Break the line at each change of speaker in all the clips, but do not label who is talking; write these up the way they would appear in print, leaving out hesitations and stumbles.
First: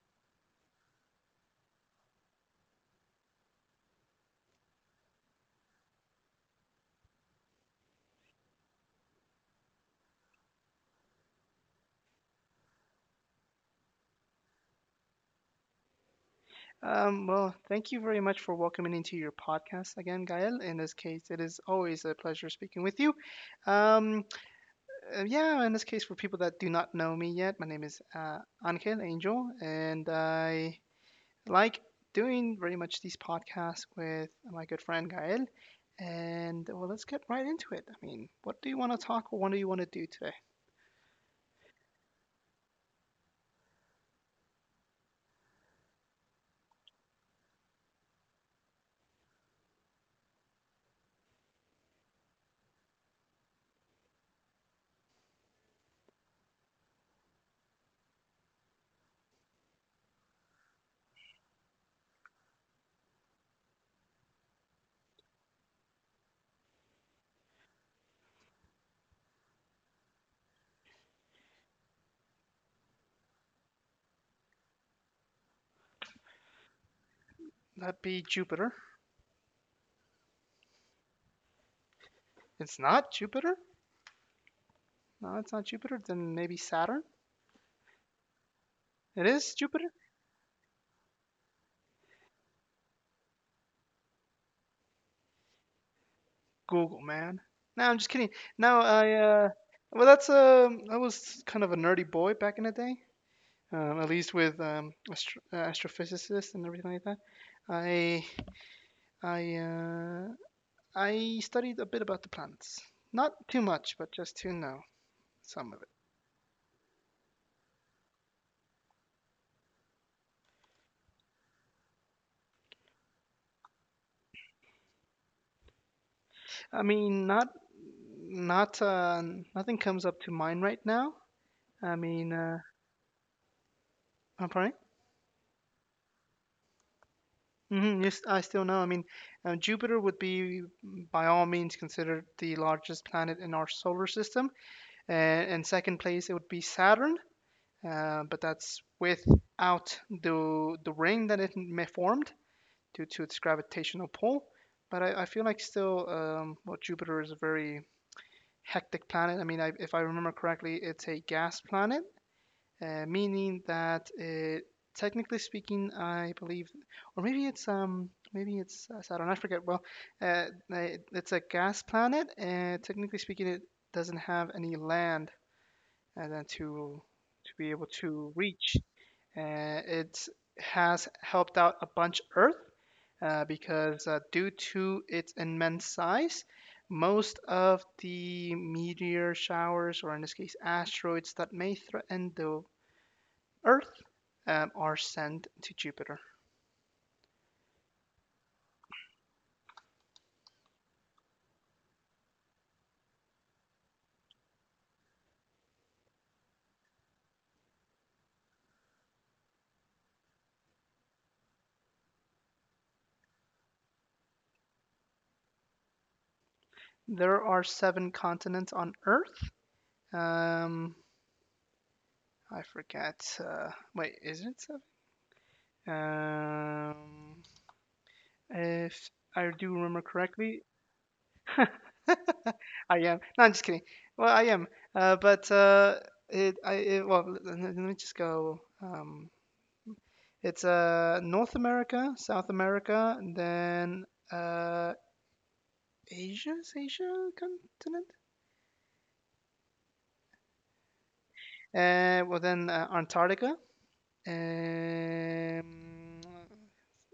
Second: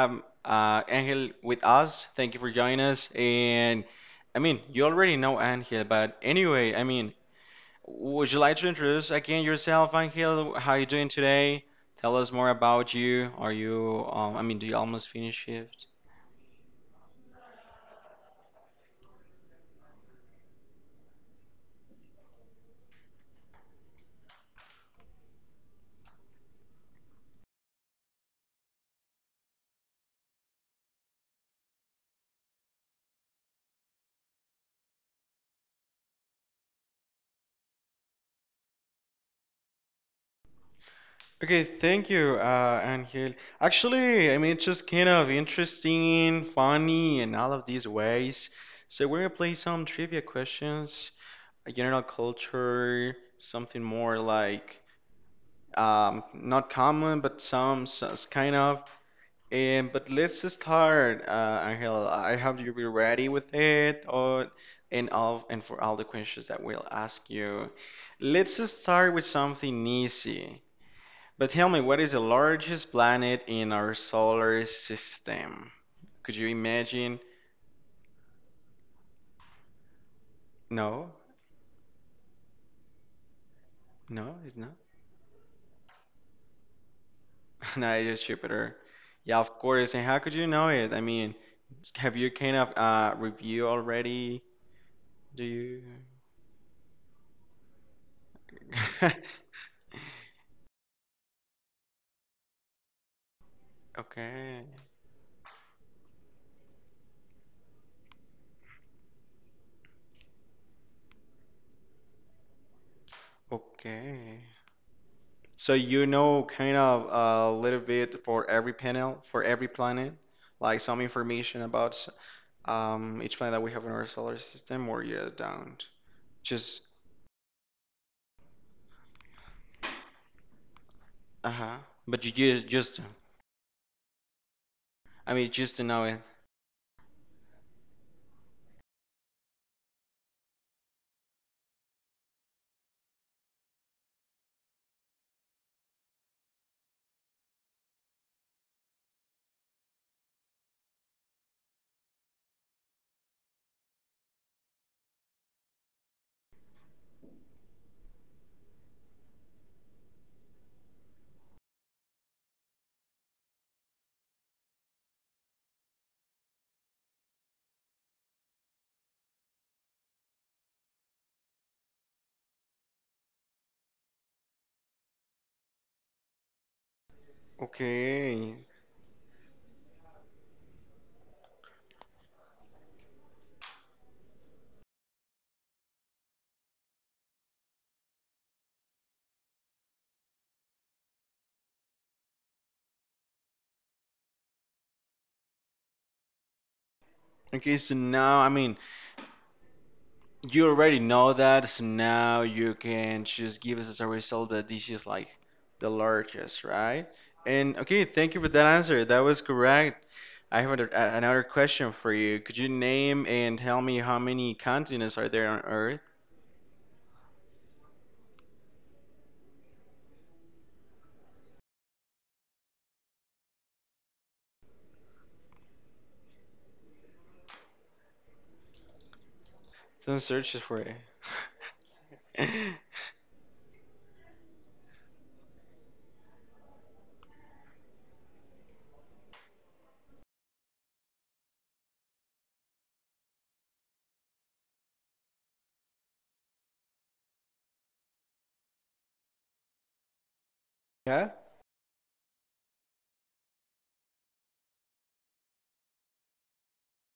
have Angel with us. Thank you for joining us. And I mean, you already know Angel, but anyway, I mean, would you like to introduce again yourself, Angel? How are you doing today? Tell us more about you. Are you, I mean, do you almost finish shift?
Thank you very much for welcoming into your podcast again, Gael. In this case, it is always a pleasure speaking with you. Um, yeah, in this case, for people that do not know me yet, my name is Angel, and I like doing very much these podcasts with my good friend Gael. And well, let's get right into it. I mean, what do you want to talk or what do you want to do today?
Okay, thank you, Angel. Actually, I mean, it's just kind of interesting, funny, and all of these ways. So we're gonna play some trivia questions. A general culture, something more like not common, but some kind of. And but let's start, Angel. I hope you be ready with it, or and all and for all the questions that we'll ask you. Let's start with something easy. But tell me, what is the largest planet in our solar system? Could you imagine?
That be Jupiter.
No,
It's not Jupiter.
no, it's not.
No, it's not Jupiter. Then maybe Saturn.
No, it's Jupiter.
It
Yeah, of
is Jupiter.
course. And how could you know it? I mean, have you kind of review already? Do you?
Google, man. No, I'm just kidding. No, I well, that's I was kind of a nerdy boy back in the day. At least with
Okay.
astrophysicists and everything like that. I I uh, I studied a bit about the planets. Not too much, but
Okay.
just to know
So
some of it.
you know kind of a little bit for every panel, for every planet, like some information about each planet that we have in our solar system, or you don't. Just
I mean, not uh, nothing comes up to mind right now.
uh-huh.
I
But you
mean,
just just
I'm
I mean just to know it.
hmm Yes, I still know. I mean, Jupiter would be, by all means, considered the largest planet in our solar system. And in second place, it would be Saturn, but that's without the ring that it formed due to its gravitational pull. But I feel like still, well, Jupiter is a very hectic planet. If I remember correctly, it's a gas planet, meaning that technically speaking, I believe, or maybe it's Saturn. I forget. Uh, it's a gas planet, and technically speaking, it doesn't have any land and then to be able to
Okay.
reach. It has helped out a bunch Earth because due to its immense size, most of the meteor showers, or in this case, asteroids that may threaten the Earth are sent to Jupiter.
Okay, so now I mean you already know that, so now you can just give us as a result that this is like the largest, right? And okay, thank you for that answer. That was correct. I have another, another question for you. Could you name and tell me how many continents are there on Earth?
There are seven continents on Earth. Um, I forget. Wait, is it seven? Um, if I do remember
Don't search
correctly,
for it.
I am. No, I'm just kidding. Well, I am. But it, I, it, well, Let me just go. It's North America, South America, and then uh, Asia. Is Asia a continent?
Yeah?
Well, then Antarctica, um,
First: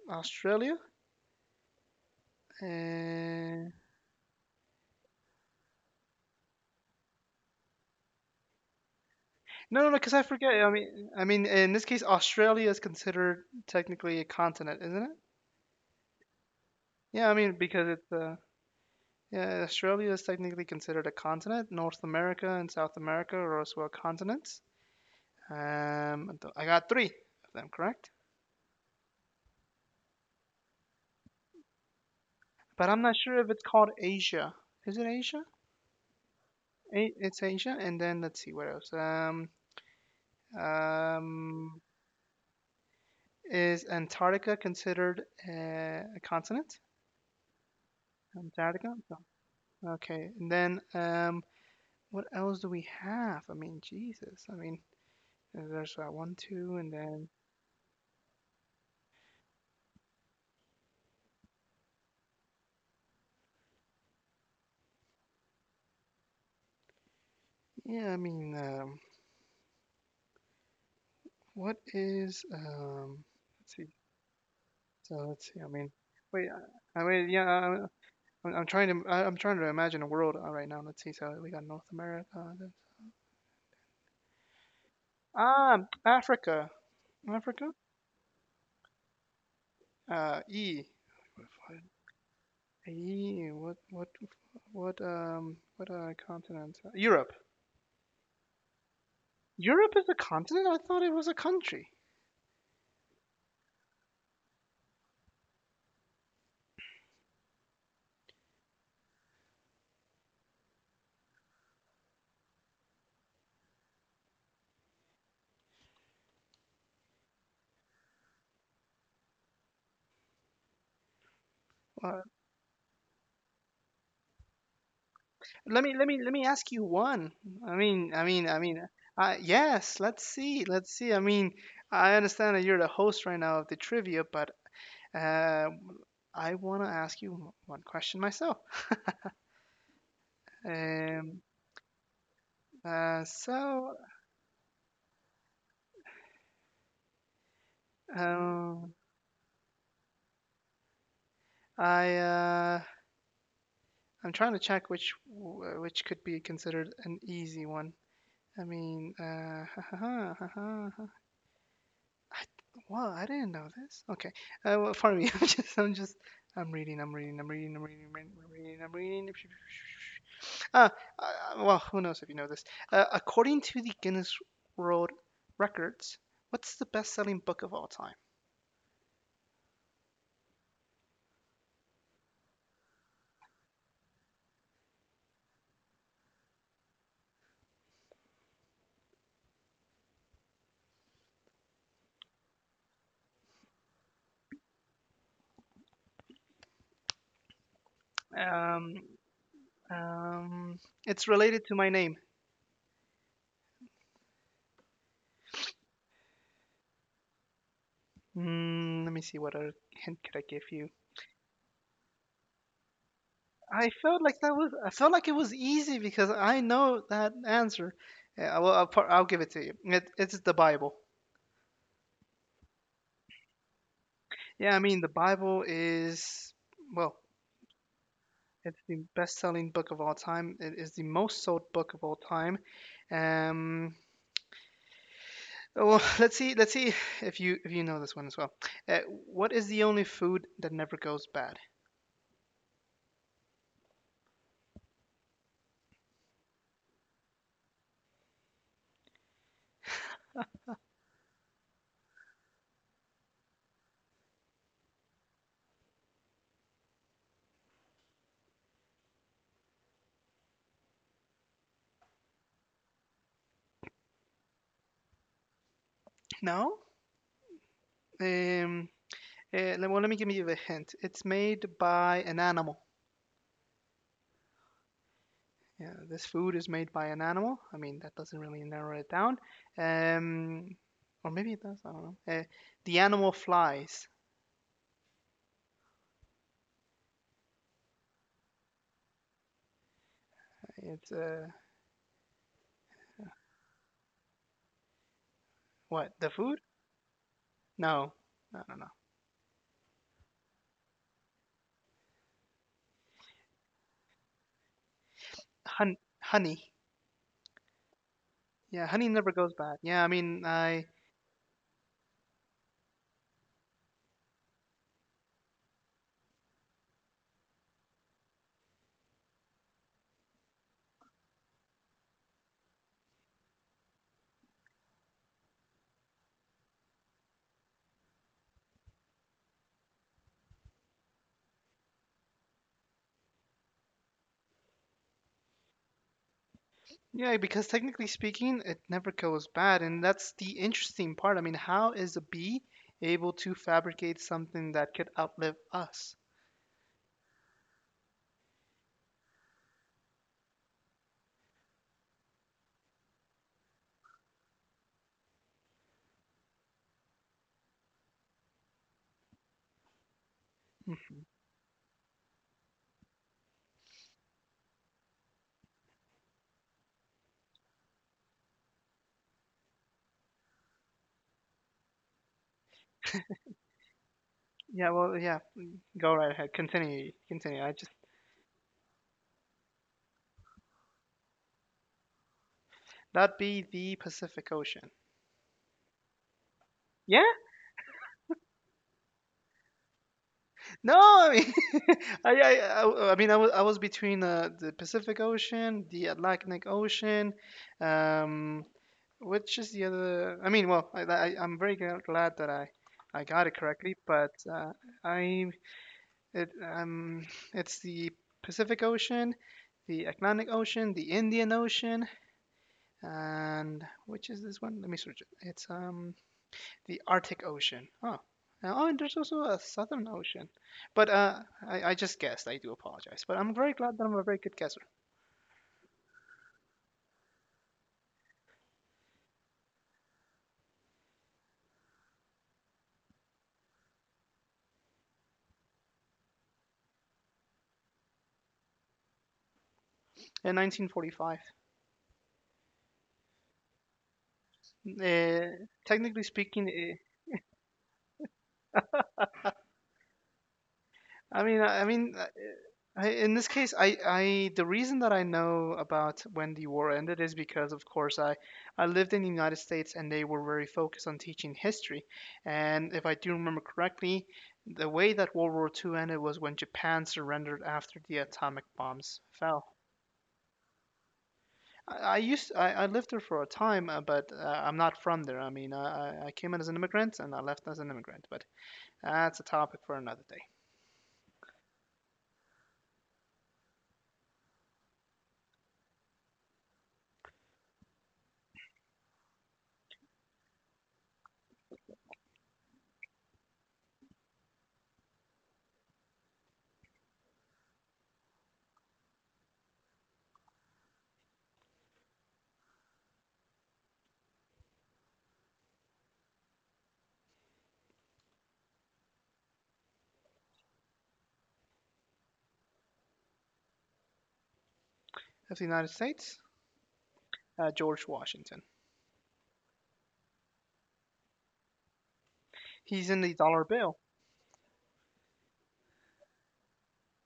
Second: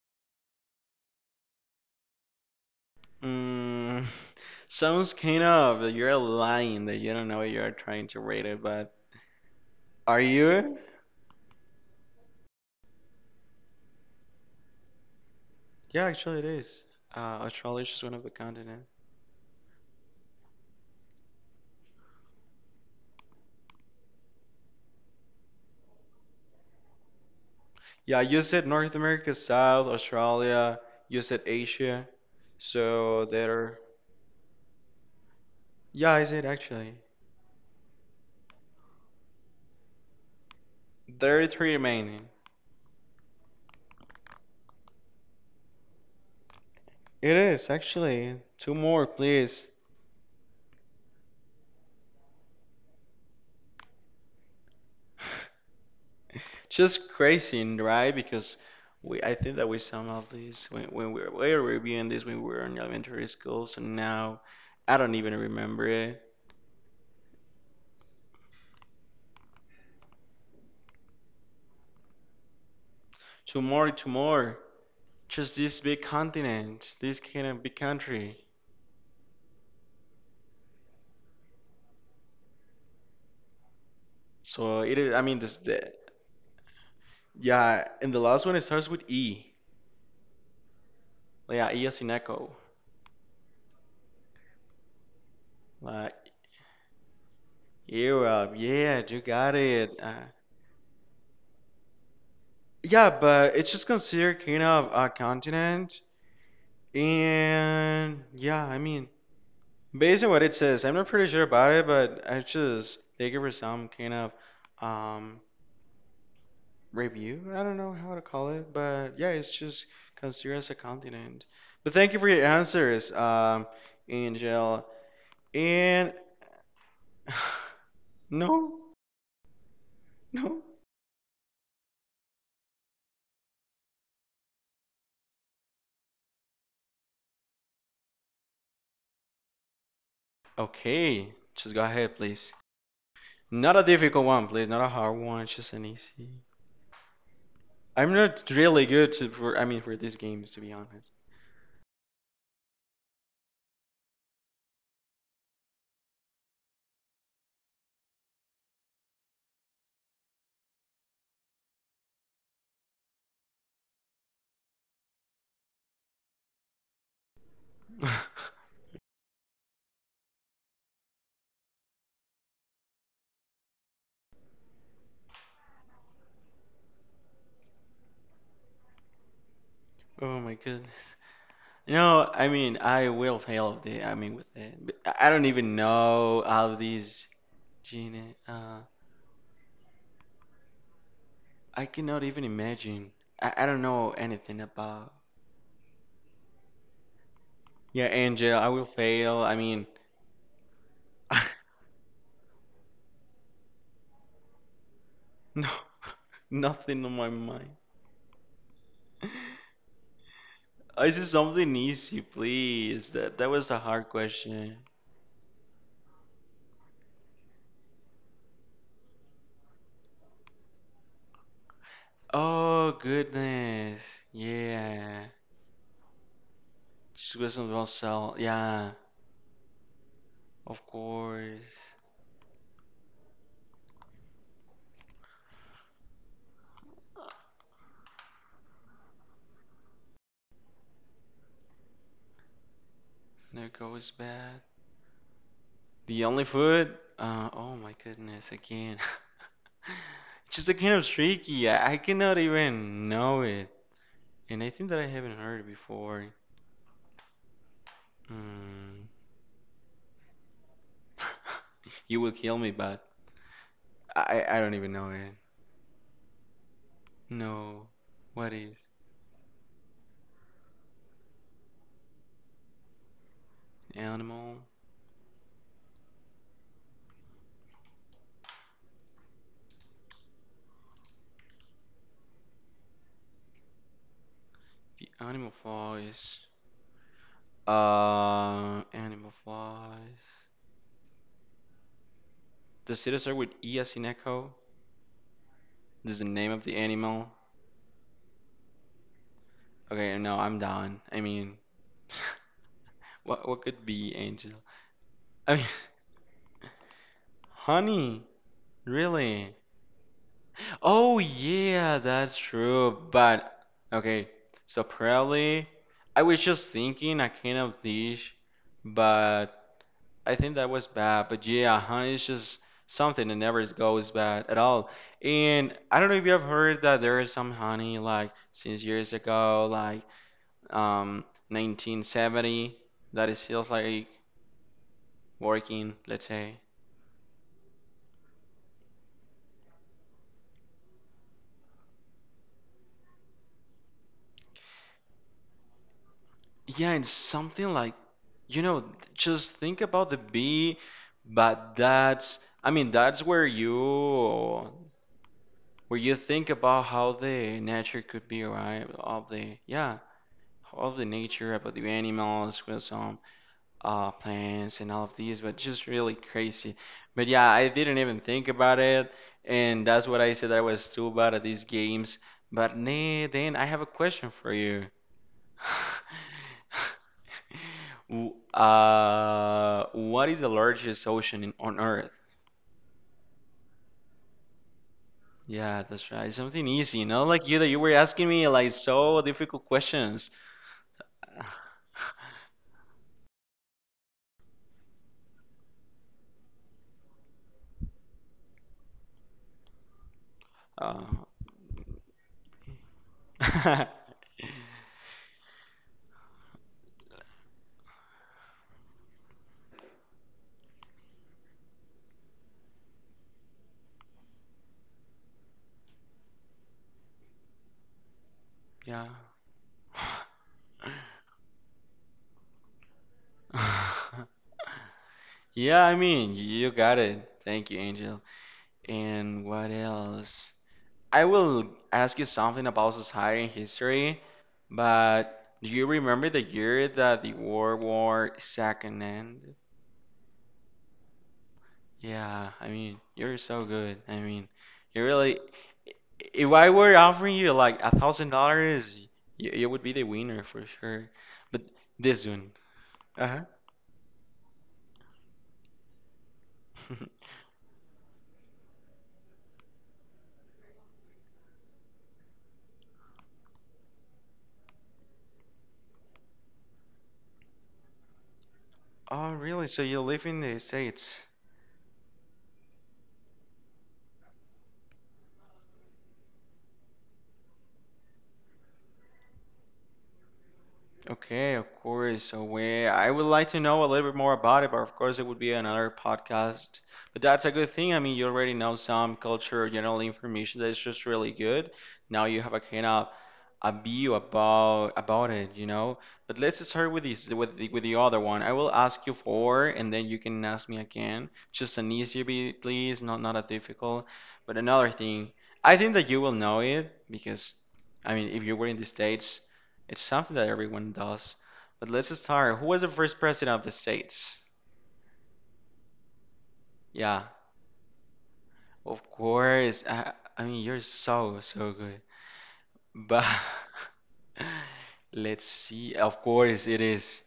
Australia. Uh,
Mm, sounds kind of you're lying that you don't know what you're trying to rate it, but
no, no, no, because I
are
forget. I
you?
mean, I mean, in this case, Australia is considered technically a continent, isn't it?
Yeah, actually it is.
Yeah, I mean, because
Australia is just
it's
one of the continents.
yeah, Australia is technically considered a continent. North America and South America are also continents. I got three of them correct,
Yeah, you said North America, South, Australia, you said Asia.
but I'm not
So
sure if it's
there,
called Asia. Is it Asia?
yeah, I said actually?
It's Asia, and then let's see what else.
There are three
Um,
remaining.
Is Antarctica considered a continent?
It is actually two
Antarctica?
more, please.
No. Okay. And then, what else do we have? I mean, Jesus. I mean, there's that one, two, and
Just
then,
crazy, right? Because we, I think that we some of this when, we were reviewing this when we were in elementary school. So now, I don't even remember it.
yeah, I mean, what is,
Two
let's see.
more, two more.
So let's
Just
see. I
this
mean,
big
wait,
continent,
I I
this
mean, yeah,
kind of big
I-
country.
I'm trying to, I'm trying to imagine a world right now. Let's see. So we got North America. then-
So it is. I mean, this
Ah,
the
Africa. Africa?
yeah, and the last one it starts with E.
E.
Like, yeah, E as in echo.
Hey, what
Like
continent? Europe.
Europe. Yeah, you got
Europe
it.
is a continent? I thought it was a country.
Yeah, but it's just considered kind of a continent. And yeah, I mean, based on what it says, I'm not pretty sure about it, but I just think it was some kind of um review. I don't know how to call it, but yeah, it's just considered as a continent. But thank you
Uh,
for your answers, Angel.
let me let
And
me let me ask you one. I mean I mean I
no,
mean uh, yes, let's
no.
see. Let's see. I mean, I understand that you're the host right now of the trivia, but uh I want to ask you one question myself.
Okay,
Um
just go ahead, please.
uh
Not a
so
difficult one, please. Not a hard one, just an easy. I'm not really
um
good to, for, I mean, for these games, to be honest.
I uh I'm trying to check which could be considered an easy one. I mean, I, well, I didn't know this. Okay, well, for me, I'm reading, I'm reading, I'm reading, I'm reading, I'm reading, I'm reading. I'm reading. Ah, well, who knows if you know this? According to the Guinness World Records, what's the best-selling book of all time?
Oh my goodness. No, I mean, I will fail of the, I mean, with it. But I don't even know how these gene, I cannot even imagine. I don't know anything about. Yeah, Angel, I will
Um,
fail. I mean,
um, it's related to my name.
no, nothing on my mind.
Mm, let me see what other hint could I give you.
Is it something easy, please? That that was a hard question.
I felt like it was easy because I know that answer. Yeah, well, I'll give it to you. It's the Bible.
Oh goodness.
Yeah, I mean the
Yeah.
Bible is well,
Just was something about sell.
it's
Yeah.
the best-selling book of all time. It
Of
is the most sold
course.
book of all time. Um, well, let's see if you know this one as well. Uh, what is the only food that never goes bad?
There goes bad. The only food? Oh my goodness, again. It's just a kind of tricky. I cannot even know it. And I think that I haven't heard it before. Mm. You will kill me, but I don't even know it.
No.
No. What is?
Um. Well, let me give you a hint. It's made by an animal.
Animal.
Yeah, this food is made by an animal. I mean, that doesn't really narrow it down. Um, or maybe it does. I don't know. The animal flies.
The animal flies. Animal flies.
It's
Does it start with E as in echo?
What?
This is the
The
name
food?
of the animal.
No, I don't know.
Okay, no, I'm done. I mean, what could be angel? I mean,
Honey.
honey,
Yeah, honey never goes
really?
bad. Yeah, I mean, I
Oh yeah, that's true. But okay, so probably I was just thinking a kind of dish, but I think that was bad, but yeah, honey is just something that never goes bad at all. And I don't know if you have heard that there is some honey like since years ago, like 1970, that is still like working, let's say.
Yeah, because technically speaking, it never goes bad, and that's the interesting part. I mean, how is a bee able to fabricate something that could outlive us?
Yeah, and something like, you know, just think about the bee, but that's, I mean, that's where you think about how the nature could be, right? Of the, yeah. All of the
Mhm.
nature about the animals with some plants and all of these but just really crazy but yeah I didn't even think about it and that's what I said I was too bad at these games but nah, then I have a question for you.
Yeah, well, yeah. Go right ahead. Continue. Continue. I just
What is the largest ocean in, on earth?
Not be the Pacific Ocean.
Yeah, that's right, something easy, you know,
Yeah.
like you that you were asking me like so difficult questions.
No, I mean, I mean, I was between the Pacific Ocean, the Atlantic Ocean, um, which is the other. I mean, well,
Uh,
glad that I got it correctly, but I, it, um, it's the Pacific Ocean, the Atlantic Ocean, the Indian Ocean, and which is this one? Let me search it. It's The Arctic Ocean. Oh, oh, and
yeah.
there's also a Southern Ocean. But uh, I just guessed. I do apologize. But I'm very glad that I'm a very good guesser.
Yeah, I mean, you got it. Thank you, Angel. And what else? I will ask you something about society and history, but do you remember the year that the World War Second ended?
In 1945,
Yeah, I mean, you're so good. I mean, you really.
uh, technically
If I
speaking,
were
eh,
offering you like $1,000, you would be the winner for sure. But
I mean,
this one.
I, in
Uh-huh.
this case, I the reason that I know about when the war ended is because, of course, I lived in the United States and they were very focused on teaching history. And if I do remember correctly, the way that World War II ended was when Japan surrendered after the atomic bombs
Oh, really?
fell.
So you live in the States?
I lived there for a time, but I'm not from there. I mean, I came in as an immigrant and I left as an immigrant, but that's a topic for another day.
Okay, of course. So we, I would like to know a little bit more about it, but of course it would be another podcast. But that's a good thing. I mean, you already know some culture, general information that is just really good. Now you have a kind of a view about it, you know. But let's start with this, with the other one. I will ask you four, and then you can ask me again. Just an easier, please, not not a difficult. But another thing, I think that you will know it because, I mean, if you were in the States. It's something that everyone does. But let's start. Who was the first president of the States?
Of the United States,
Yeah,
George Washington.
of course. I mean, you're so, so good.
He's in
But
the dollar bill.
let's see. Of course, it is.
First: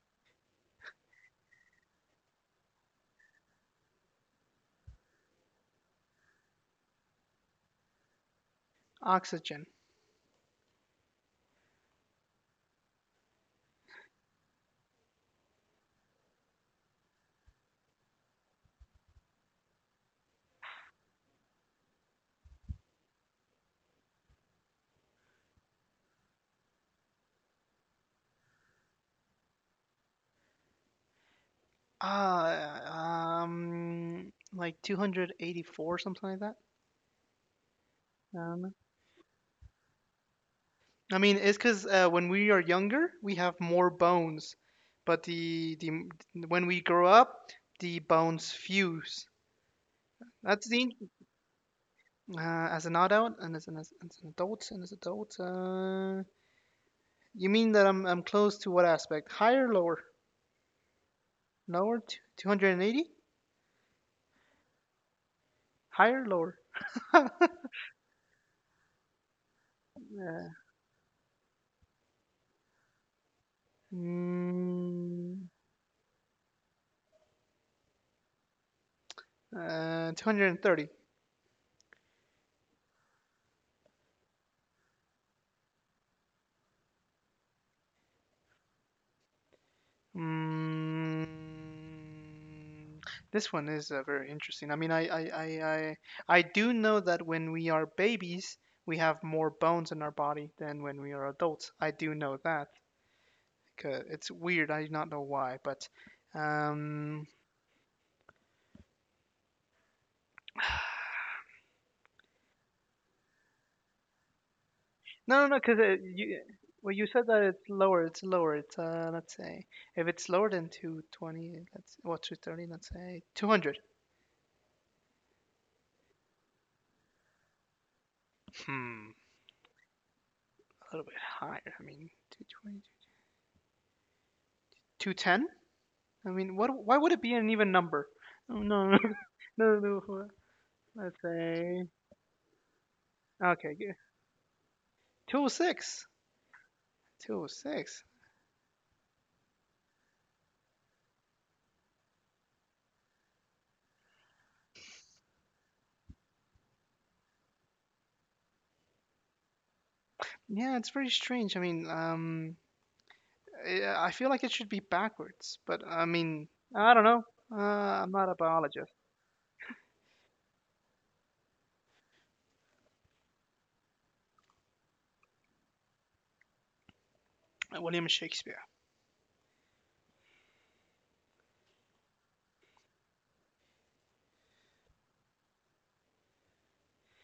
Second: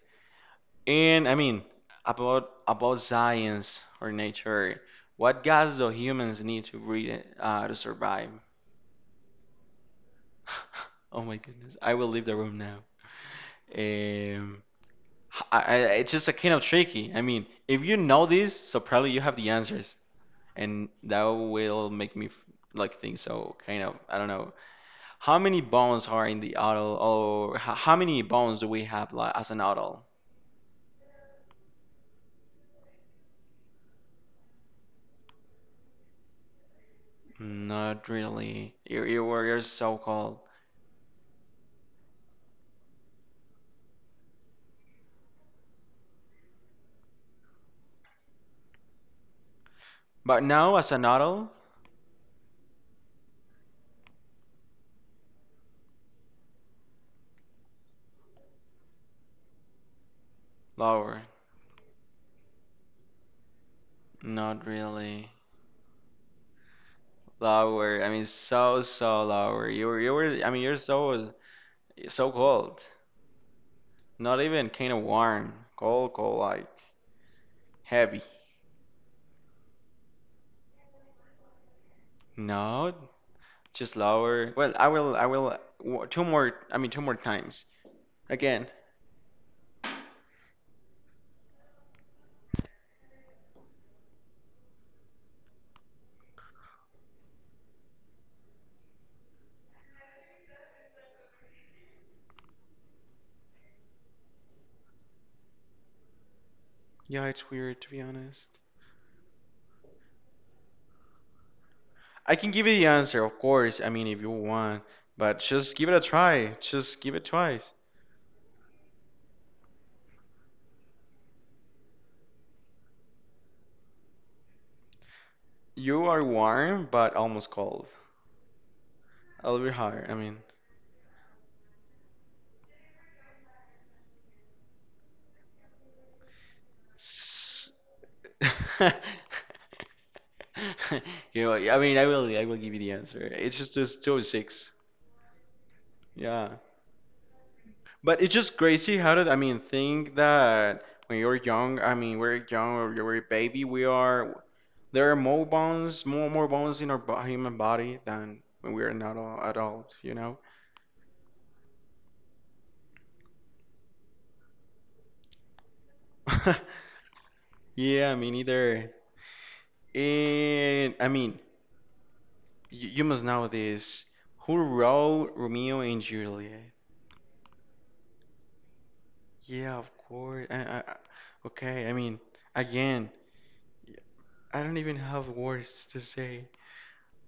And I mean, about science or nature, what gas do humans need to breathe to survive?
Oxygen.
Oh my goodness, I will leave the room now. Um, I, I, it's just a kind of tricky. I mean, if you know this, so probably you have the answers. And that will make me like think so kind of I don't know how many bones are in the adult or how many bones do we have like as an adult?
Like 284, something like that.
Not
I don't know.
really. You're so cold.
I mean, it's because when we are younger, we have more bones, but the when we grow up, the bones fuse.
But
That's
now as
the
an adult,
uh, as an adult and as an adult and as an adult. You mean that I'm close to what aspect? Higher, lower,
lower.
lower, 280,
Not really.
higher, lower.
Lower. I mean so lower. You were I mean you're so cold. Not even kind of
Mm,
warm. Cold like heavy.
230.
No, just lower. Well, I will. I will. Two more. I mean, two more times. Again.
Mm, this one is very interesting. I, I do know that when we are babies, we have more bones in our body than when we are adults. I do know that. Cause it's weird. I do not know why, but
Yeah,
um,
it's weird to be honest. I can give you the answer, of course. I mean, if you want, but
no, no, no.
just give it a try.
Well,
Just
you
give it
said that it's
twice.
lower. It's lower. It's Let's say if it's lower than 220, let's what 230, let's say 200.
You are warm, but almost cold.
Hmm.
A little bit higher. I mean,
A little bit higher. I mean, 220, 210? I mean, what? Why would it be an even
s-
number? Oh, no, no, no, no, no. no. Let's
you know. I
say,
mean, I will. I will give you the answer. It's just
okay,
just two oh six.
206.
Yeah.
206.
But it's just crazy how did I mean think that when you're young, I mean we're young or you're a baby, we are there are more bones, more bones in our bo human body than when we're not all adult, you know?
Yeah, it's very strange. I I feel like it should be backwards, but I mean, I don't know. Uh, I'm
Yeah,
not
me
a
neither.
biologist.
And I mean, you must know this. Who wrote Romeo and Juliet?
William Shakespeare.
Yeah, of course. Okay, I mean, again, I don't even have words to say.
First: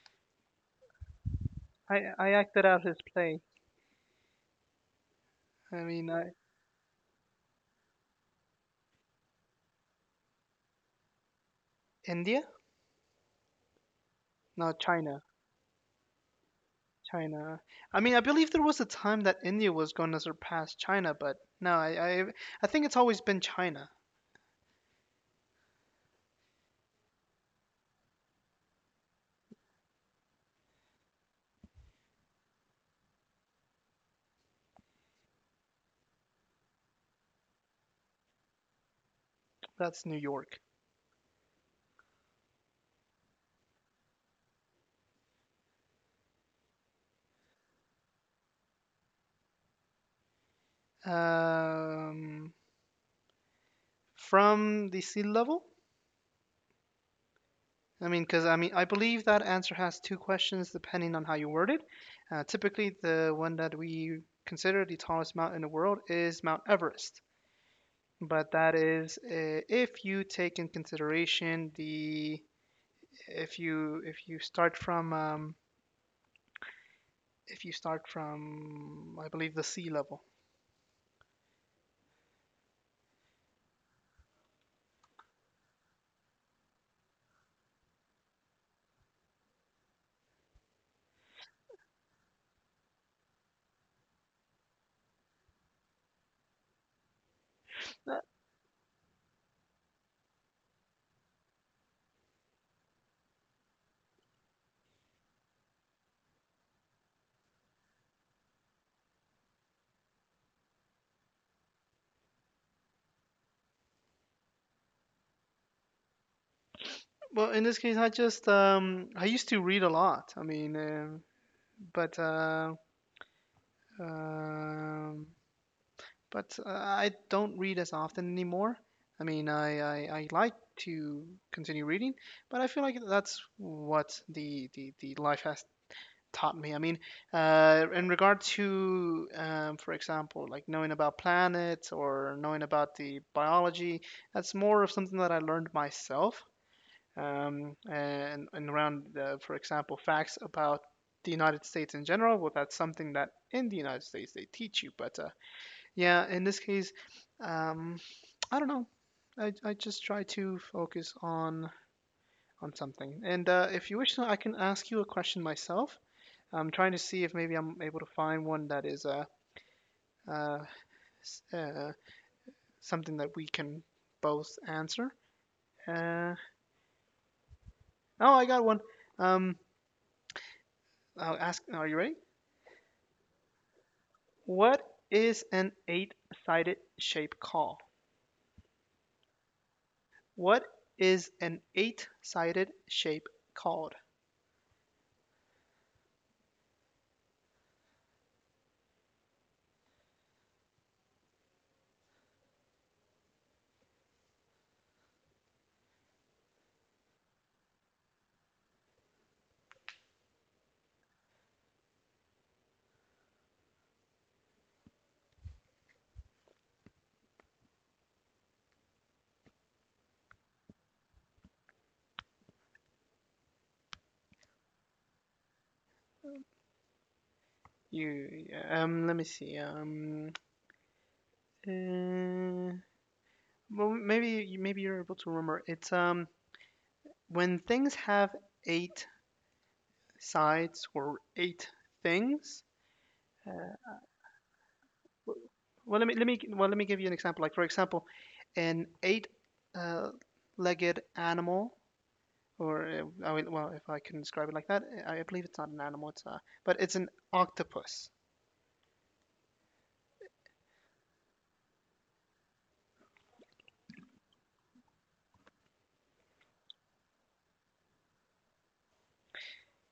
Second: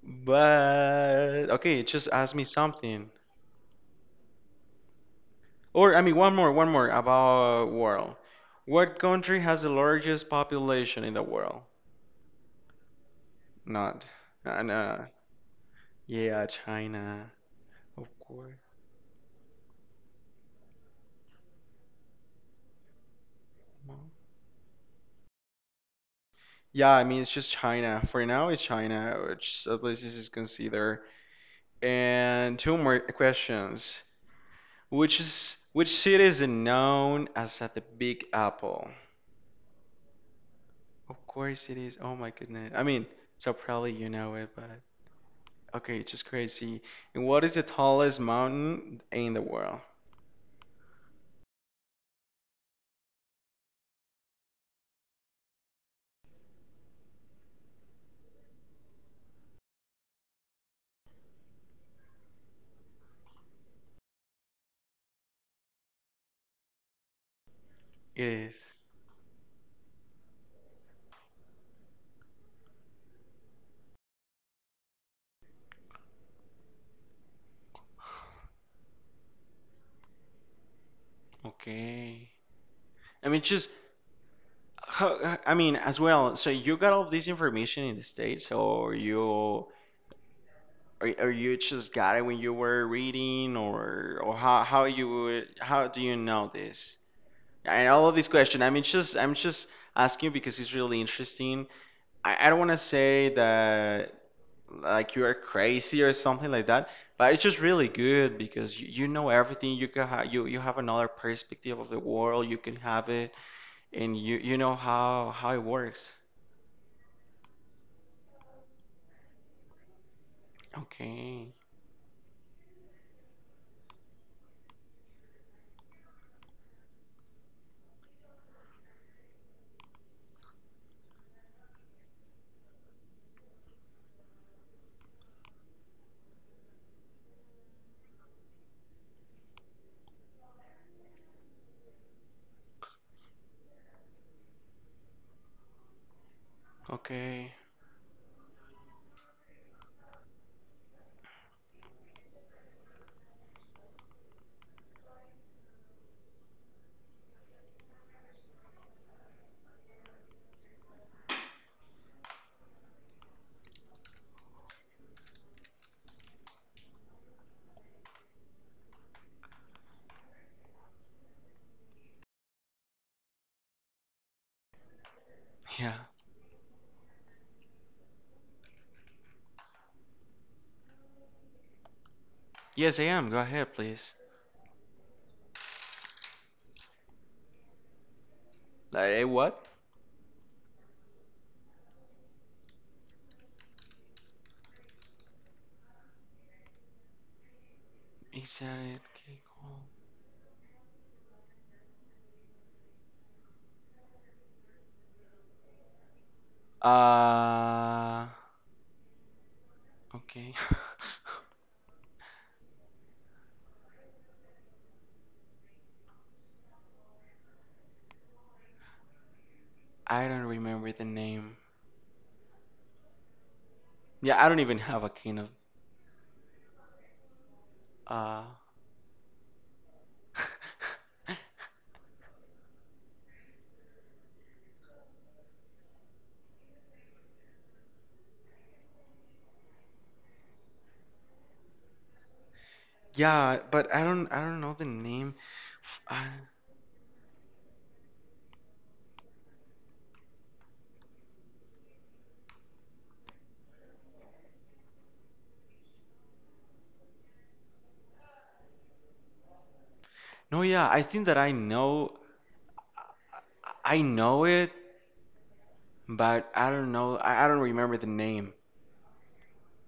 But okay, just
I
ask me
acted out his
something.
play. I
Or I
mean,
mean,
I,
one more about world. What country has the largest population in the world?
India?
Not.
No,
No.
China.
Yeah, China,
China. I
of
mean, I believe
course.
there was a time that India was going to surpass China, but no, I think it's always been China.
No. Yeah, I mean, it's just China. For now, it's China, which at least this is considered. And two more questions. Which city is known as at the Big Apple?
That's New York.
Of course it is. Oh my goodness. I mean, so probably you know it, but. Okay, it's just crazy. And what is the tallest mountain in the world?
Um, from the sea level? I mean, I believe that answer has two questions depending on how you word it. Typically, the one that we consider the tallest mountain in the world is Mount Everest.
It
But
is.
that is if you take in consideration the if you start from if you start from I believe the sea level.
Okay. I mean, just, I mean, as well. So you got all this information in the States, or you just got it when you were reading, or how you would, how do you know this? And all
Uh,
of these questions. I mean, just, I'm just asking because it's really interesting. I don't want to say that like you are crazy or something like that. But it's just really good because you know everything. You can ha you you have another perspective of the world. You can have it, and you know how it works.
Well, in this case, I just I used to read a lot. I mean,
Okay,
but uh, um, but I don't read as often anymore. I mean, I, I like to continue reading, but I feel like that's what the life has taught me. I mean, in regard to, for example, like knowing about planets or knowing about the biology, that's more of something that I learned myself.
okay,
And around, for example, facts about the United States in general, well, that's something that in the United States they teach you. But yeah, in this case, um, I don't know. I just try to focus on something. And if you wish, I can ask you a question myself. I'm trying to see if maybe I'm able to find one that is uh, uh, something that we can both answer.
yeah.
Uh, oh, I got one. Um, I'll ask. Are you ready?
Yes, I am. Go ahead, please.
What is an eight-sided shape called?
Like what?
What is an eight-sided shape called?
Is that it? Okay, cool. Uh, okay. I don't remember the name. Yeah, I don't even have a kind of uh.
You Let me see. Uh, well, maybe you're able to remember. It's when things have eight sides or eight things.
Yeah,
Uh,
but I don't know the name.
w- well,
F-
let me let me
Uh,
well let me give you an example. Like for example, an eight-legged animal, or I mean, well, if I can describe it like that, I believe it's not an animal. It's but it's an octopus.
no, yeah, I think that I know it, but I don't know I don't remember the name.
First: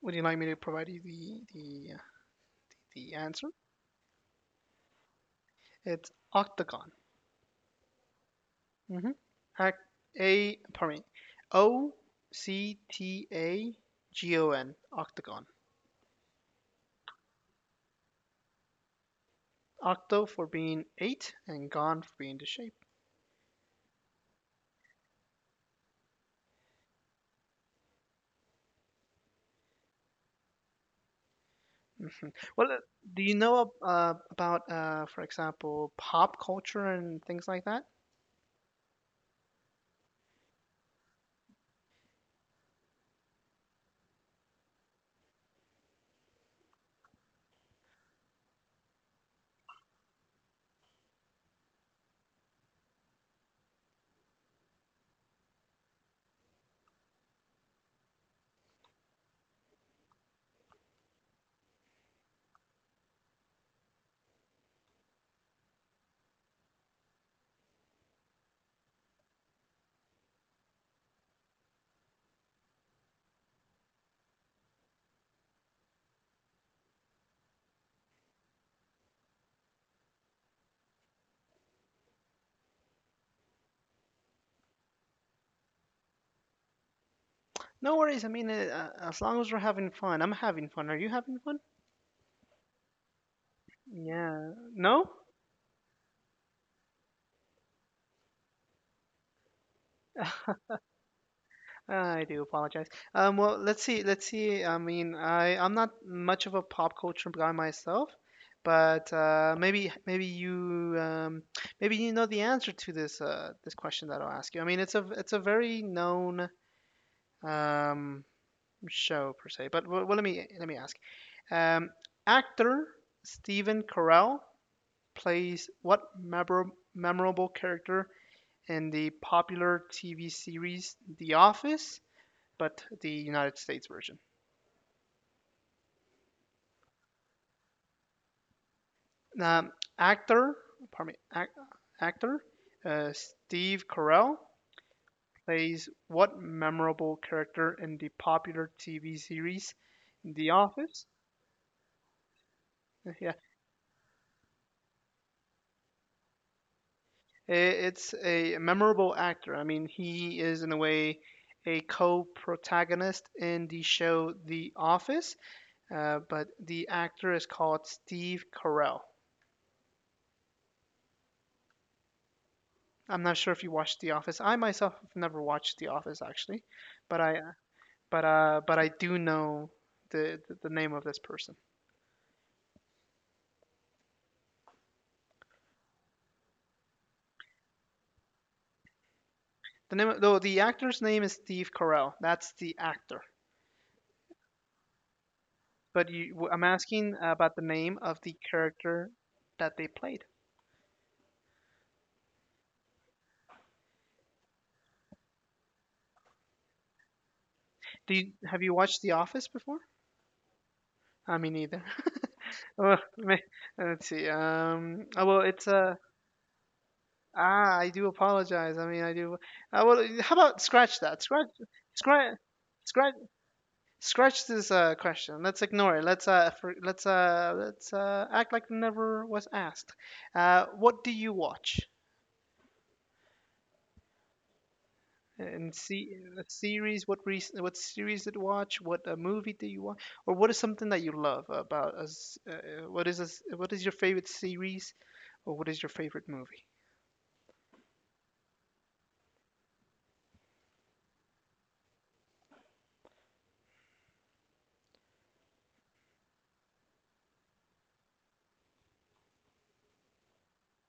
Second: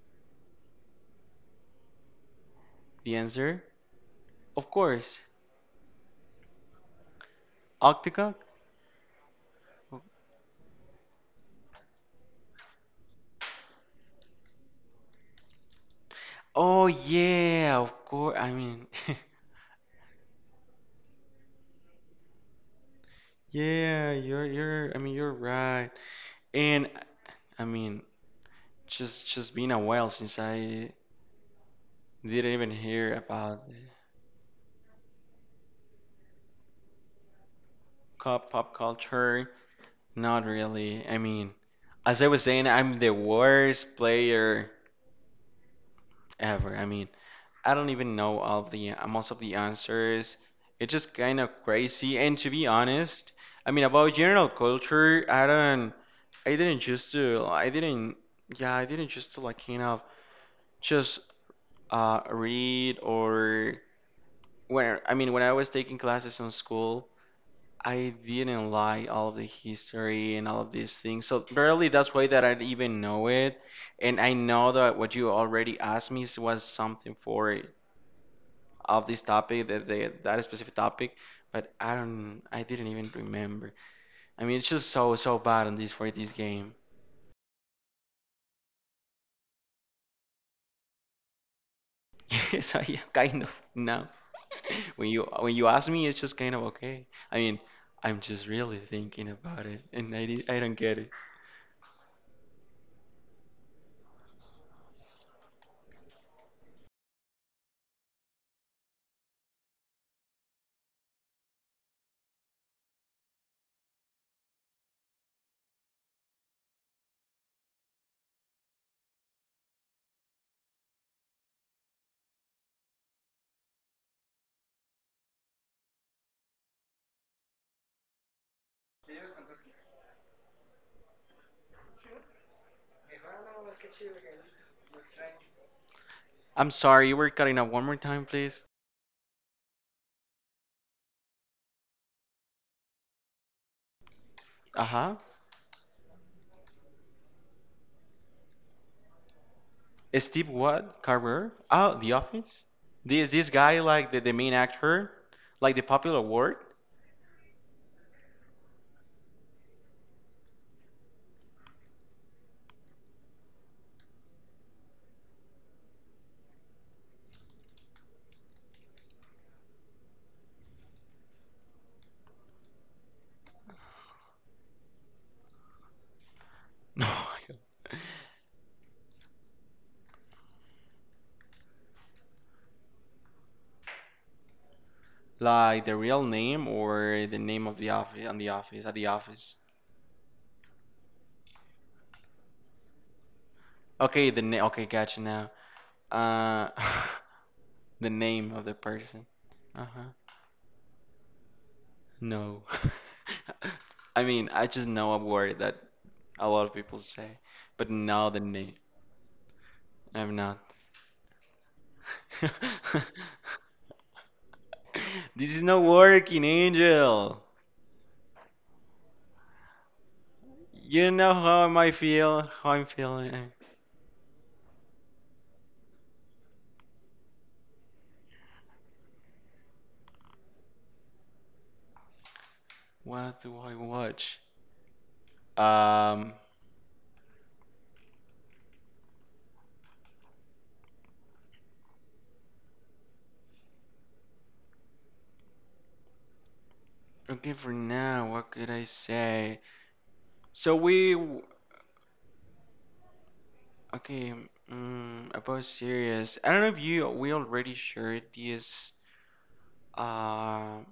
Would you like me to provide you the the
The
answer?
answer? Of course,
It's octagon.
Octacock.
Mm-hmm. Hac- A, pardon me, Octagon, octagon.
Oh yeah, of course. I mean,
Octo for being eight, and gon for being the shape.
yeah, you're I mean you're right. And I mean, just been a while since I didn't even
Well,
hear
do you know
about the
about, for example, pop culture and things like that?
pop culture. Not really. I mean. As I was saying, I'm the worst player ever. I mean, I don't even know all the most of the answers. It's just kind of crazy. And to be honest, I mean, about general culture, I don't, I didn't just, to, I didn't, yeah, I didn't just to like kind of just read or when I was taking classes in school, I didn't like all of the history and all of these things. So barely that's why that I even know it. And I know that what you already asked me was something for it, of this topic, that the, that specific topic. But I didn't even remember. I mean, it's just so so bad on this for this game.
No worries. I mean, as long as we're having fun, I'm having fun. Are you having fun?
So yeah, kind of now.
Yeah.
When
No?
you when you ask me, it's just kind of okay. I mean, I'm just really thinking about it, and I don't get it.
I do apologize. Well, let's see. Let's see. I mean, I'm not much of a pop culture guy myself, but maybe you know the answer to this question that I'll ask you. I mean, it's a very known um, show per se. But well, let me ask. Um, Actor Stephen Carell plays what memorable character in the popular TV series The Office, but the United States version?
I'm sorry, you were cutting out one more time, please.
Um, Actor, pardon me, actor Steve Carell
Uh-huh.
plays what memorable character in the popular TV series
Steve
The
what?
Office?
Carver? Oh, The Office?
He
This guy like the main actor? Like the popular word?
It's a memorable actor. I mean, he is in a way a co-protagonist in the show The Office, but the actor is called Steve Carell. I'm not sure if you watched The Office. I myself have never watched The Office actually,
No,
but
I
I
don't,
but I do know the name of this person.
like the real name or the name of the office on the office at the office.
The name of, though the actor's name is Steve Carell. That's the actor.
Okay, the name. Okay, gotcha now.
But you, I'm
Uh,
asking about the name
the
of the
name of the
character
person.
that they
Uh-huh.
played.
No. I mean, I just know a word that a lot of people say, but
Do
now
you,
the
have
name.
you watched The Office before?
I'm not.
I mean, neither. Well, let's see. Oh, well,
This is not working, Angel.
I do apologize. I mean, I do. Well, how about scratch
You
that?
know how am I
Scratch,
feel, how I'm
scratch,
feeling.
Scratch this question. Let's ignore it. Let's for, let's let's act like it never was asked. What do you watch?
What do I watch?
And see
Um,
a series, what series did you watch? What movie did you watch? Or what is something that you love about us? What is your favorite series, or what is your favorite movie?
okay, for now, what could I say? So we, okay, um, about series. I don't know if we already shared these uh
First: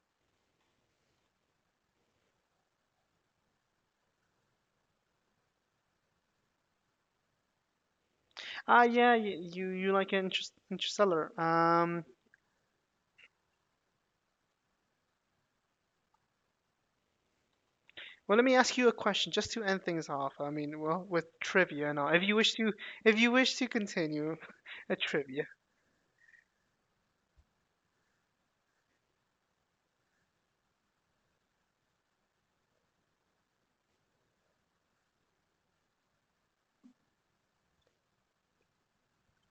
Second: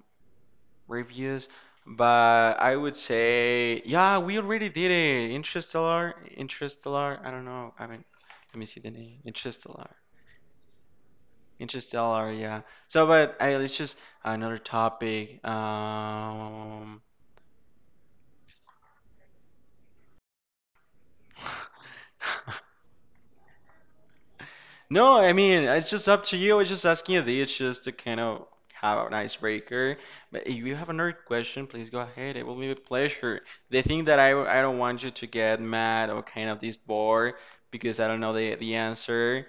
reviews, but I would say, yeah, we already did it. Interstellar, Interstellar. I don't know. I mean, let me see
Ah,
the
yeah,
name.
you
Interstellar.
like Interstellar.
Interstellar, yeah. So, but hey, let's just another topic.
Well, let me ask you a question just to end things off. I mean, well, with trivia and all. If you wish to continue, a
No, I
trivia.
mean it's just up to you. I was just asking you this, just to kind of have an icebreaker. But if you have another question, please go ahead. It will be a pleasure. The thing that I don't want you to get mad or kind of this bored because I don't know the answer,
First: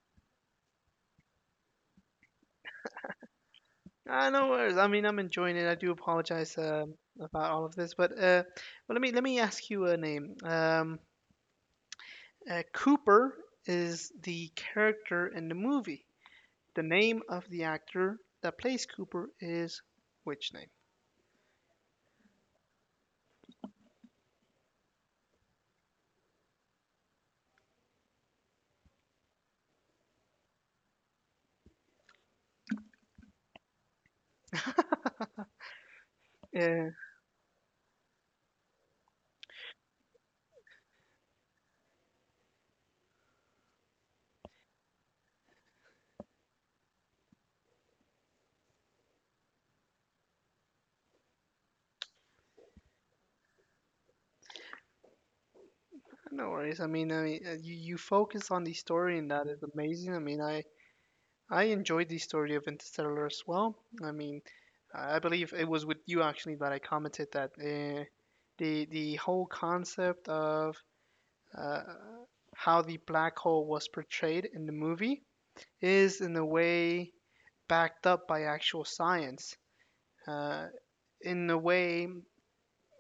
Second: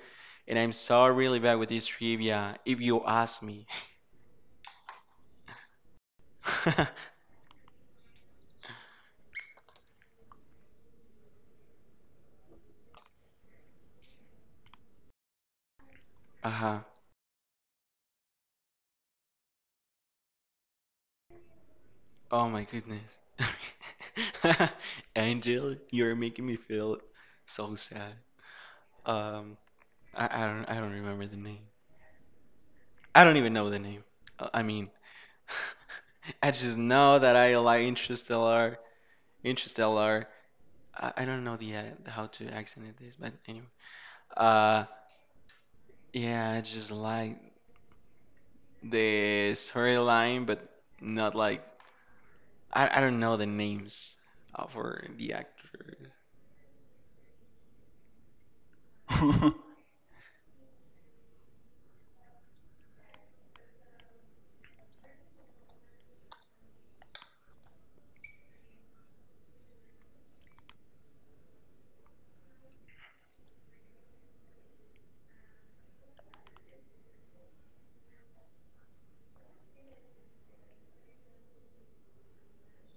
and I'm so really bad with this trivia. If you ask me.
Ah, no worries. I mean, I'm enjoying it. I do apologize about all of this, but well, let me ask you a name. Cooper is the character in the movie.
Uh-huh.
The name of the actor that plays Cooper is which name?
Oh my goodness. Angel, you're making me feel so sad. Um, I don't remember the name. I don't even know the name. I mean, I just
Yeah,
know that I like Interstellar. Interstellar. I don't know the how to accent it is, but anyway. Uh, yeah, I just like the storyline, but not like I don't know the names of for the actors.
no worries. I mean, you focus on the story, and that is amazing. I mean, I enjoyed the story of Interstellar as well. I mean, I believe it was with you actually that I commented that the whole concept of uh, how the black hole was portrayed in the movie is in a way backed up by actual science. Uh, in a way,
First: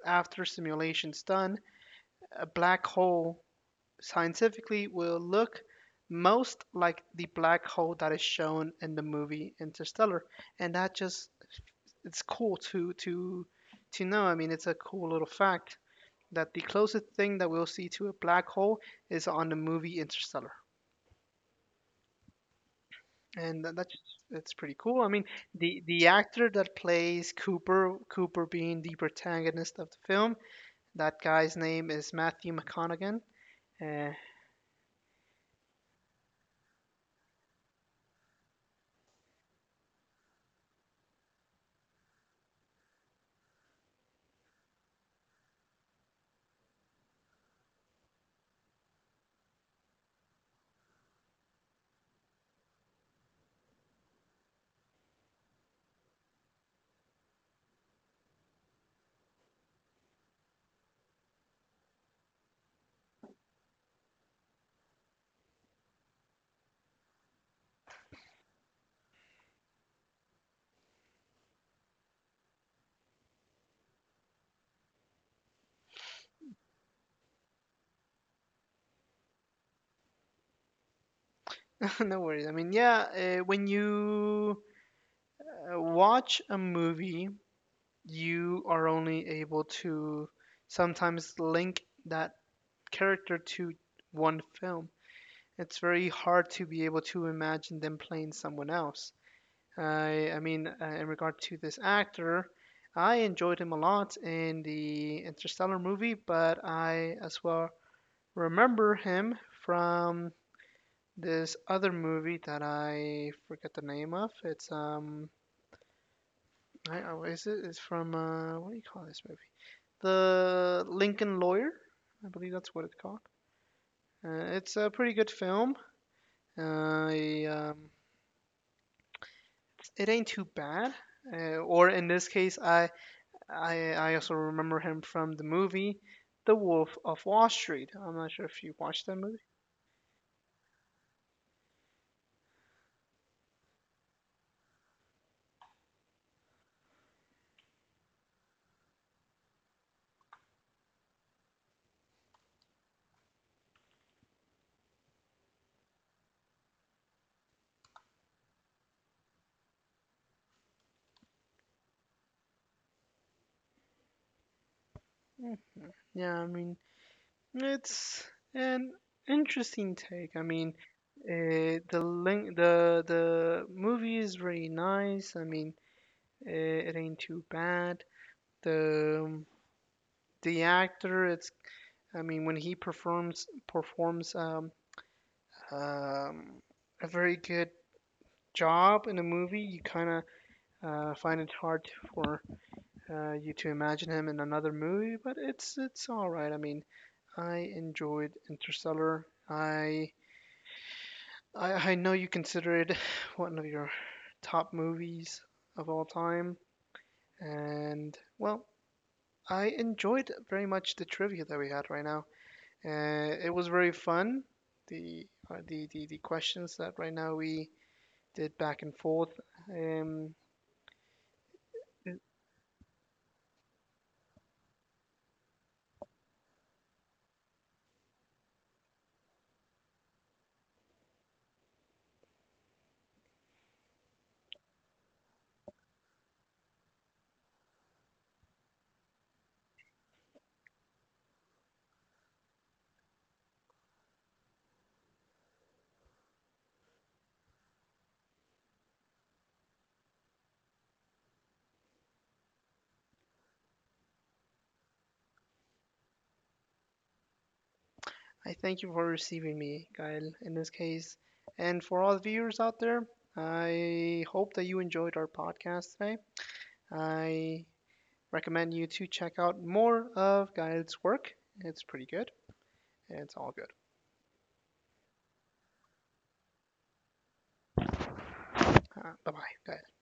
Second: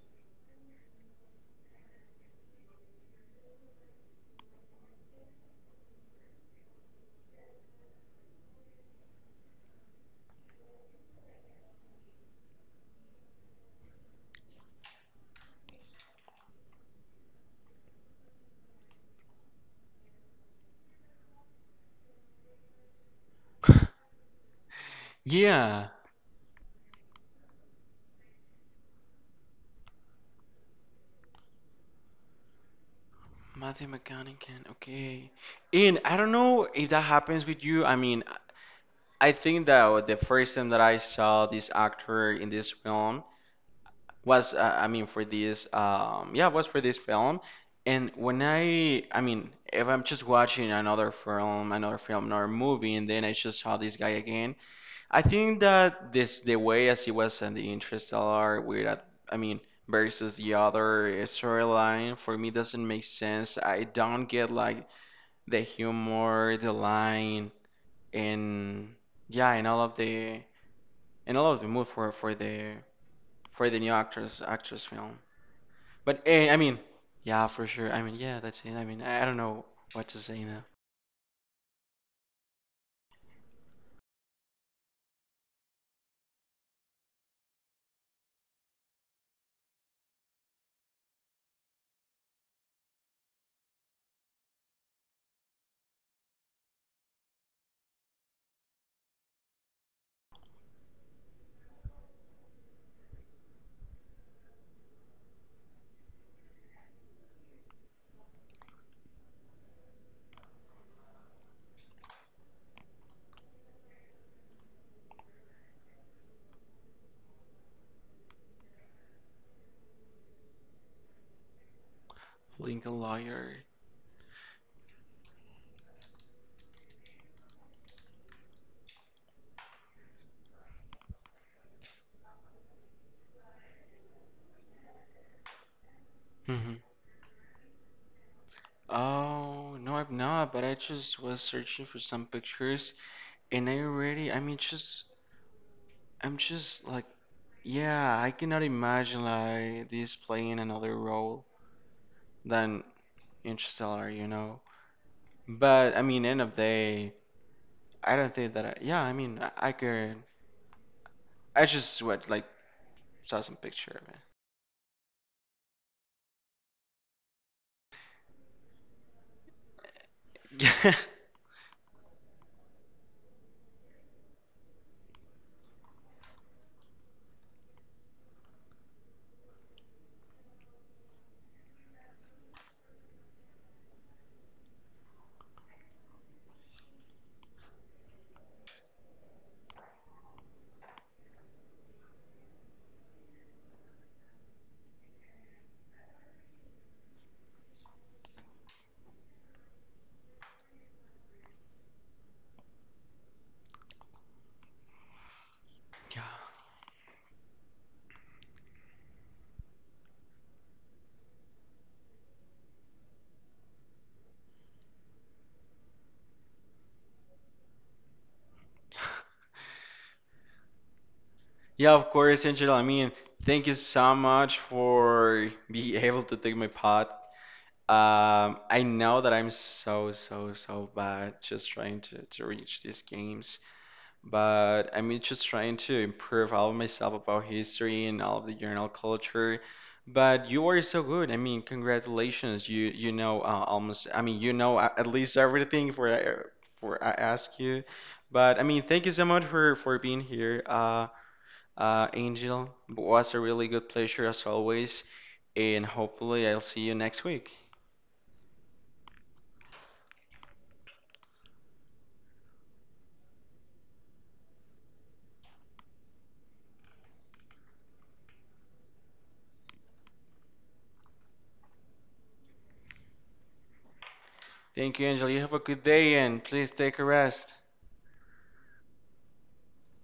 after simulations done, a black hole scientifically will look most like the black hole that is shown in the movie Interstellar, and that just it's cool to know. I mean, it's a cool little fact that the closest thing that we'll see to a black hole is on the movie Interstellar. And that's pretty cool. I mean,
Yeah,
the actor that plays Cooper, Cooper being the protagonist of the film, that guy's name is Matthew McConaughey.
Matthew
Uh,
McConaughey, okay. And I don't know if that happens with you. I mean, I think that the first time that I saw this actor in this film was, I mean, for this, yeah, was for this film. And I mean, if I'm just watching another film, another movie, and then I just saw this guy again, I think that this, the way as he was in the Interstellar, I mean, versus the other storyline, for me doesn't make sense. I don't get like the humor, the line, and yeah, and all of the and all of the mood for the new actress film. But I mean, yeah, for sure. I mean, yeah, that's it. I mean, I don't know what to say now.
no worries. I mean, yeah, when you watch a movie, you are only able to sometimes link that character to one film. It's very hard to be able to imagine them playing someone else. I mean, in regard to this actor, I enjoyed him a lot in the Interstellar movie, but I as well remember him from this other movie that I forget the name of. It's oh, is it? It's from what do you call this movie? The Lincoln Lawyer, I believe that's what it's
Lincoln
called.
Lawyer.
It's a pretty good film. I It ain't too bad. Or in this case, I also remember him from the movie The
Hmm.
Wolf of Wall Street. I'm not sure if you watched that movie.
Oh, no, I've not, but I just was searching for some pictures and I already, I mean, just, I'm just like, yeah, I cannot imagine like this playing another role than Interstellar, you know? But I mean, end of day, I don't think that. Yeah, I mean, I could. I just what like saw some picture of
Mm, yeah, I mean, it's an interesting take. I mean,
it.
the link, the movie is really nice. I mean, it ain't too bad. The the actor, it's I mean, when he performs um, a very good job in a movie, you kind of find it hard for you to imagine him in another movie, but it's all right. I mean, I enjoyed Interstellar. I know you consider it one of your top movies of all
Yeah,
time, and well, I enjoyed very much the trivia that we had right now. It was very fun. The questions that right now we did back and
yeah,
forth. Um,
yeah. Of course, Angela. I mean, thank you so much for being able to take my pod. I know that I'm so so so bad just trying to reach these games. But I'm just trying to improve all of myself about history and all of the general culture. But you are so good. I mean, congratulations. You know almost. I mean, you know at least everything for I ask you. But I mean, thank you so much for being here, Angel. It was a really good pleasure as always, and hopefully I'll see you next week.
I thank you for receiving me, Gael, in this case. And for all the viewers out there, I hope that you enjoyed our podcast today. I recommend you to check out more of Gael's work. It's pretty good, and it's all good.
Thank you, Angel. You have a good day, and please take a rest.
Bye bye, Gael.